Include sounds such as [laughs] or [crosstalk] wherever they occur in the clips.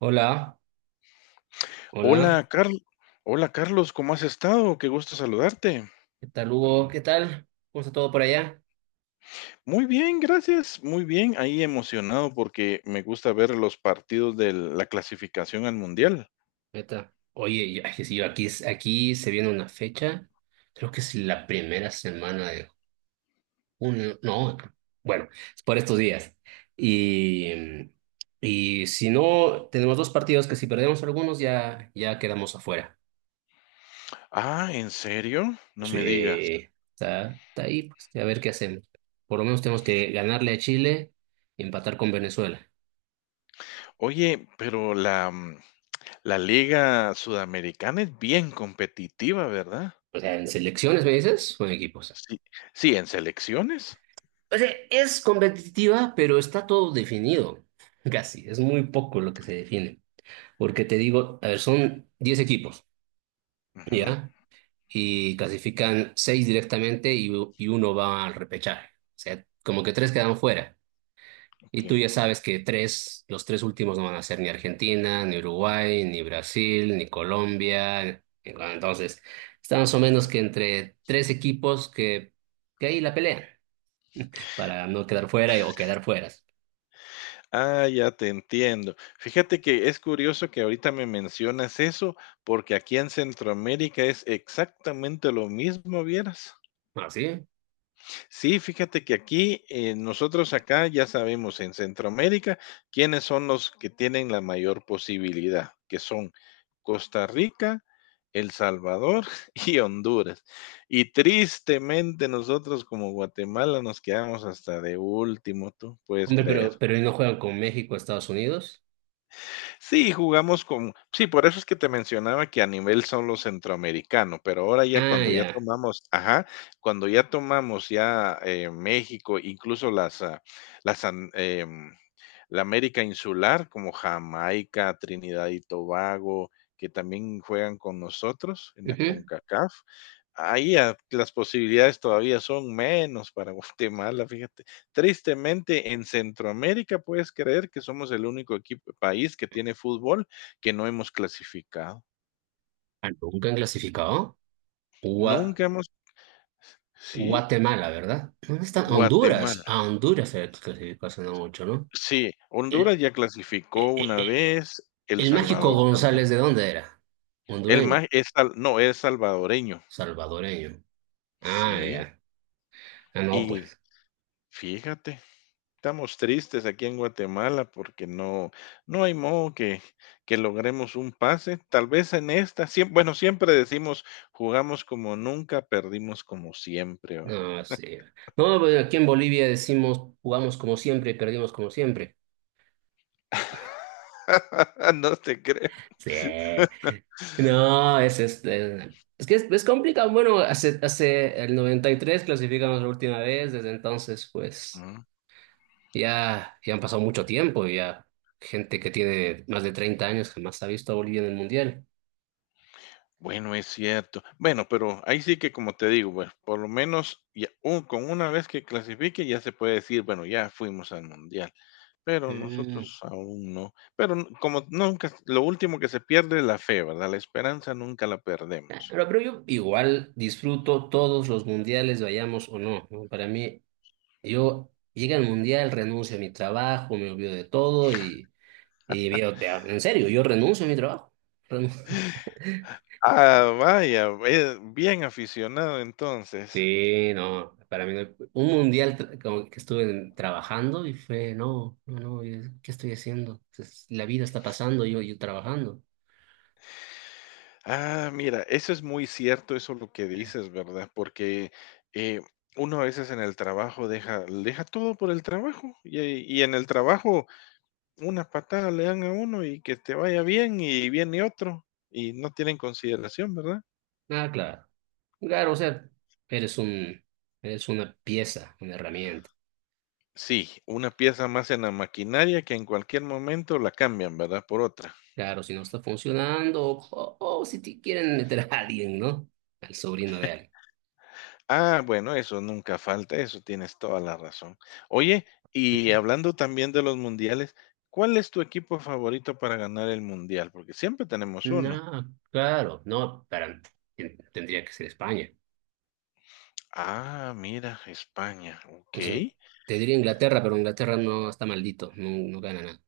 Hola, hola, Hola, Carl. Hola, Carlos, ¿cómo has estado? Qué gusto saludarte. ¿qué tal, Hugo? ¿Qué tal? ¿Cómo está todo por allá? Muy bien, gracias. Muy bien. Ahí emocionado porque me gusta ver los partidos de la clasificación al mundial. Neta. Oye, ay, que sí, yo aquí, aquí se viene una fecha, creo que es la primera semana de junio, no, bueno, es por estos días. Y, y si no, tenemos dos partidos que si perdemos algunos ya, ya quedamos afuera. Ah, ¿en serio? No me digas. Sí, está ahí, pues a ver qué hacemos. Por lo menos tenemos que ganarle a Chile y empatar con Venezuela. Oye, pero la Liga Sudamericana es bien competitiva, ¿verdad? O sea, ¿en selecciones me dices o en equipos? Sí, sí, en selecciones. O sea, es competitiva, pero está todo definido, [laughs] casi. Es muy poco lo que se define. Porque te digo, a ver, son 10 equipos, Ujú, ¿ya? Y clasifican 6 directamente y, y uno va al repechaje. O sea, como que tres quedan fuera. ok. Y tú ya sabes que tres, los tres últimos no van a ser ni Argentina, ni Uruguay, ni Brasil, ni Colombia. Entonces, está más o menos que entre tres equipos que ahí la pelean para no quedar fuera o quedar fueras. Ah, ya te entiendo. Fíjate que es curioso que ahorita me mencionas eso, porque aquí en Centroamérica es exactamente lo mismo, vieras. Así. Sí, fíjate que aquí, nosotros acá ya sabemos en Centroamérica quiénes son los que tienen la mayor posibilidad, que son Costa Rica, El Salvador [laughs] y Honduras. Y tristemente nosotros como Guatemala nos quedamos hasta de último, tú puedes Hombre, creer. Pero ¿no juegan con México, Estados Unidos? Sí, jugamos con sí, por eso es que te mencionaba que a nivel solo centroamericano, pero ahora ya Ah, cuando ya ya. tomamos ajá, cuando ya tomamos ya, México, incluso las, ah, las em, la América insular, como Jamaica, Trinidad y Tobago, que también juegan con nosotros en la Ujú. CONCACAF. Las posibilidades todavía son menos para [laughs] Guatemala, fíjate. Tristemente, en Centroamérica puedes creer que somos el único equipo, país que tiene fútbol que no hemos clasificado. Ah, ¿nunca han clasificado? Gua- Nunca hemos, sí, Guatemala, ¿verdad? ¿Dónde están? Honduras. Guatemala, A Honduras se clasificó hace no mucho, ¿no? sí, El, Honduras ya eh, clasificó eh, una eh, vez, El el mágico Salvador también. González, ¿de dónde era? El Hondureño, más es no, es salvadoreño. salvadoreño. Ah, Sí, ya. Ah, no, y pues. fíjate, estamos tristes aquí en Guatemala porque no, no hay modo que logremos un pase. Tal vez en esta, bueno, siempre decimos, jugamos como nunca, perdimos como siempre, ¿va? No, sí. No, pues aquí en Bolivia decimos, jugamos como siempre y perdimos como siempre. [laughs] No te creo. Sí. No, es este. Es que es complicado. Bueno, hace el 93 clasificamos la última vez. Desde entonces, pues Mm, ya, ya han pasado mucho tiempo. Y ya gente que tiene más de 30 años jamás ha visto a Bolivia en el mundial. Bueno, es cierto. Bueno, pero ahí sí que como te digo, bueno, por lo menos ya, con una vez que clasifique ya se puede decir, bueno, ya fuimos al mundial. Pero Mm. nosotros aún no. Pero n como nunca lo último que se pierde es la fe, ¿verdad? La esperanza nunca la perdemos. Pero yo igual disfruto todos los mundiales, vayamos o no, ¿no? Para mí, yo llega el mundial, renuncio a mi trabajo, me olvido de todo y veo, en serio, yo renuncio a mi trabajo. Ah, vaya, bien aficionado entonces. Sí, no, para mí un mundial como que estuve trabajando y fue, no, no, no, es- ¿qué estoy haciendo? La vida está pasando, yo trabajando. Ah, mira, eso es muy cierto, eso lo que dices, ¿verdad? Porque, eh, uno a veces en el trabajo deja todo por el trabajo, y en el trabajo una patada le dan a uno y que te vaya bien, y viene otro, y no tienen consideración, ¿verdad? Ah, claro, claro, o sea, eres eres una pieza, una herramienta. Sí, una pieza más en la maquinaria que en cualquier momento la cambian, ¿verdad? Por otra. Claro, si no está funcionando o si te quieren meter a alguien, ¿no? Al sobrino de alguien. Ah, bueno, eso nunca falta, eso tienes toda la razón. Oye, y Sí. hablando también de los mundiales, ¿cuál es tu equipo favorito para ganar el mundial? Porque siempre tenemos uno. No, claro, no, para, tendría que ser España. Ah, mira, España, ok. O sea, te diría Inglaterra, pero Inglaterra no está maldito, no, no gana nada.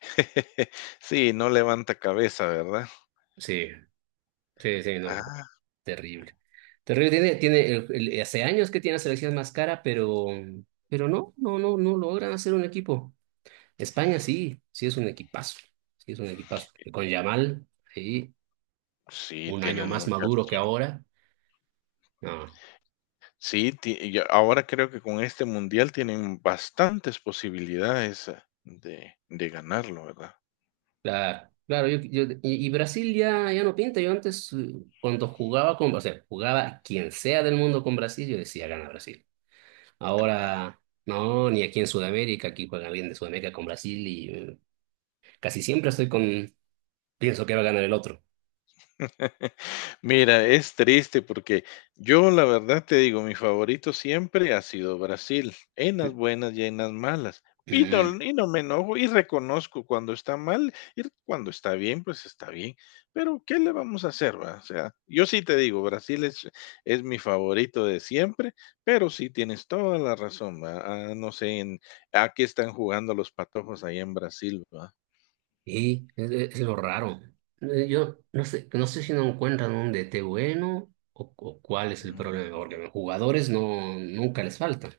[laughs] Sí, no levanta cabeza, ¿verdad? Sí, sí, sí, no, Ah, terrible. Terrible, tiene, tiene, hace años que tiene la selección más cara, pero, pero no logran hacer un equipo. España sí, sí es un equipazo, sí es un equipazo. Y con Yamal, sí, sí, un año tienen más mucha maduro que razón. ahora. No, Sí, y ahora creo que con este mundial tienen bastantes posibilidades de ganarlo, ¿verdad? claro, claro, yo, y Brasil ya, ya no pinta. Yo antes, cuando jugaba con, o sea, jugaba quien sea del mundo con Brasil, yo decía, gana Brasil. Claro. Ahora... No, ni aquí en Sudamérica, aquí juega alguien de Sudamérica con Brasil. Casi siempre estoy pienso que va a ganar el otro. [laughs] Mira, es triste porque yo la verdad te digo, mi favorito siempre ha sido Brasil, en las buenas y en las malas. Mm. Y no me enojo y reconozco cuando está mal y cuando está bien, pues está bien. Pero ¿qué le vamos a hacer, va? O sea, yo sí te digo, Brasil es mi favorito de siempre, pero sí tienes toda la razón, va. Ah, no sé a qué están jugando los patojos ahí en Brasil, va. Y es lo raro. Yo no sé, no sé si no encuentran un DT bueno o cuál es el Mm. problema, porque los jugadores no, nunca les faltan.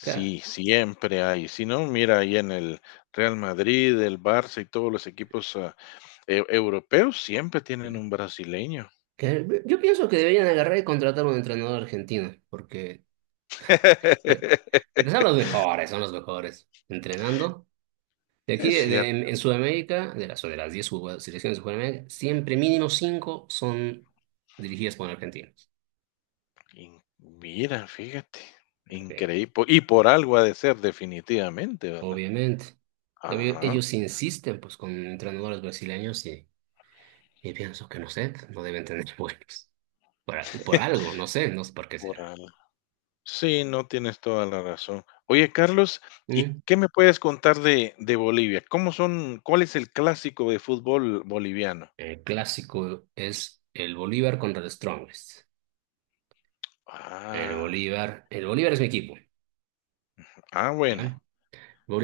Ca- siempre hay. Si no, mira ahí en el Real Madrid, el Barça y todos los equipos europeos siempre tienen un brasileño. Yo pienso que deberían agarrar y contratar a un entrenador argentino, porque, eh, [laughs] porque son los mejores entrenando. De aquí, Es cierto. En Sudamérica, de las 10 selecciones de Sudamérica, siempre mínimo 5 son dirigidas por argentinos. Mira, fíjate, Sí, increíble. Y por algo ha de ser definitivamente, ¿verdad? obviamente. Ya Ajá. ellos insisten pues con entrenadores brasileños y pienso que no sé, no deben tener [laughs] buenos. Por, por algo, no sé, no sé por qué será. Por algo. Sí, no tienes toda la razón. Oye, Carlos, ¿y Mm. qué me puedes contar de Bolivia? ¿Cómo son, cuál es el clásico de fútbol boliviano? El clásico es el Bolívar contra el Strongest. Ah, El Bolívar es mi equipo, ah, bueno, ¿ya?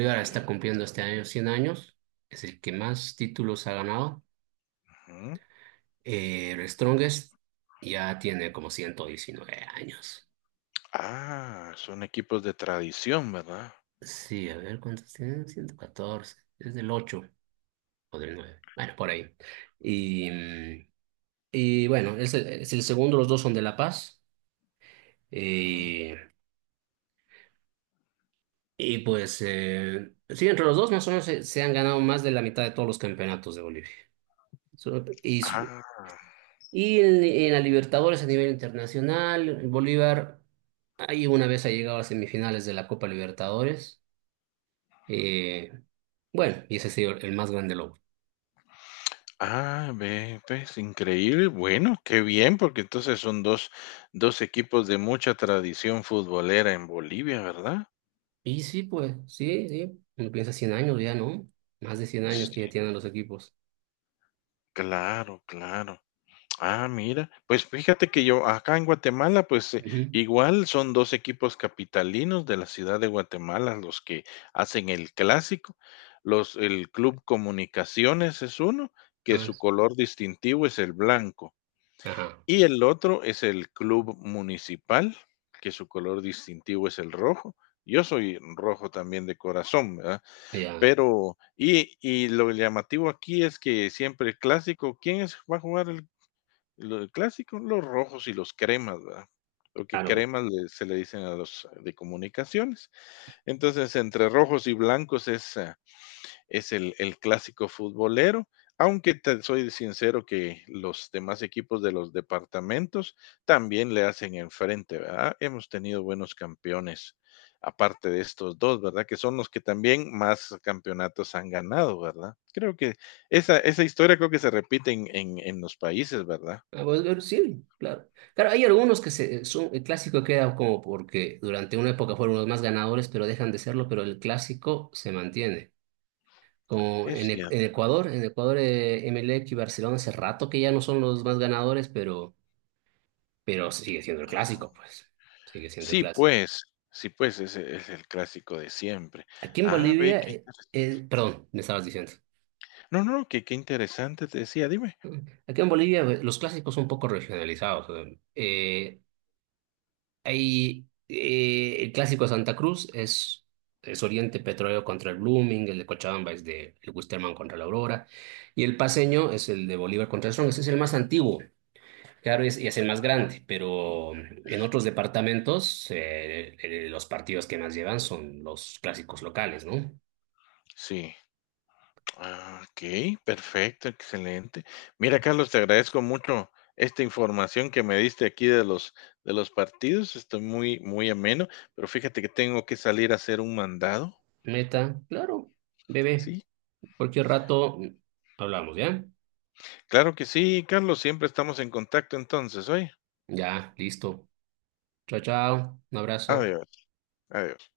ok. está cumpliendo este año 100 años, es el que más títulos ha ganado. Ujú. El Strongest ya tiene como 119 años. Ah, son equipos de tradición, ¿verdad? Sí, a ver, ¿cuántos tiene? 114, es del 8 o del nueve. Bueno, por ahí. Y, y bueno, es el segundo, los dos son de La Paz. Ujú. Y, y pues, sí, entre los dos más o menos se, se han ganado más de la mitad de todos los campeonatos de Bolivia. So- Y, su- Ah, y en la Libertadores a nivel internacional, Bolívar ahí una vez ha llegado a semifinales de la Copa Libertadores. Eh, bueno, y ese ha sido el más grande logro. ah, ve, pues, increíble. Bueno, qué bien, porque entonces son 2 equipos de mucha tradición futbolera en Bolivia, ¿verdad? Y sí, pues, sí, sí. Uno piensa 100 años ya, ¿no? Más de 100 años que ya Sí, tienen los equipos. claro, claro. Ah, mira, pues fíjate que yo acá en Guatemala, pues Ujú. igual son dos equipos capitalinos de la ciudad de Guatemala los que hacen el clásico. El Club Comunicaciones es uno, que Ah, su s- color distintivo es el blanco, ajá, y el otro es el Club Municipal, que su color distintivo es el rojo. Yo soy rojo también de corazón, ¿verdad? ya, Pero, y lo llamativo aquí es que siempre el clásico, ¿quién es, va a jugar el lo clásico, los rojos y los cremas, ¿verdad? Porque claro. cremas le se le dicen a los de comunicaciones. Entonces, entre rojos y blancos es el clásico futbolero, aunque te soy sincero que los demás equipos de los departamentos también le hacen enfrente, ¿verdad? Hemos tenido buenos campeones, aparte de estos dos, ¿verdad? Que son los que también más campeonatos han ganado, ¿verdad? Creo que esa historia creo que se repite en en los países, ¿verdad? Ah, bueno, pero sí, claro. Claro, hay algunos que se, son, el clásico queda como porque durante una época fueron los más ganadores, pero dejan de serlo, pero el clásico se mantiene. Es cier En Ecuador, Emelec y Barcelona hace rato que ya no son los más ganadores, pero sigue siendo el Ah, clásico, pues. Sigue siendo el sí, clásico. pues, sí, pues, ese es el clásico de siempre. Aquí en Ah, ve, Bolivia, qué interes perdón, me estabas diciendo. no, no, no, que qué interesante, te decía, dime. Aquí en Bolivia, los clásicos son un poco regionalizados. eh, Hay el clásico de Santa Cruz es Oriente Petrolero contra el Blooming, el de Cochabamba es de el Wisterman contra la Aurora, y el paseño Mm, es el de Bolívar contra el Strong, ese es el más antiguo, claro, y es el más grande, pero en sí, otros departamentos los partidos que más llevan son los clásicos locales, ¿no? sí. Ah, okey, perfecto, excelente. Mira, Carlos, te agradezco mucho esta información que me diste aquí de los partidos. Estoy muy muy ameno, pero fíjate que tengo que salir a hacer un mandado. Meta, claro, bebé, Sí, cualquier rato hablamos, ¿ya? claro que sí, Carlos, siempre estamos en contacto entonces, ¿oye? Ya, listo. Chao, chao, un abrazo. Adiós. Adiós.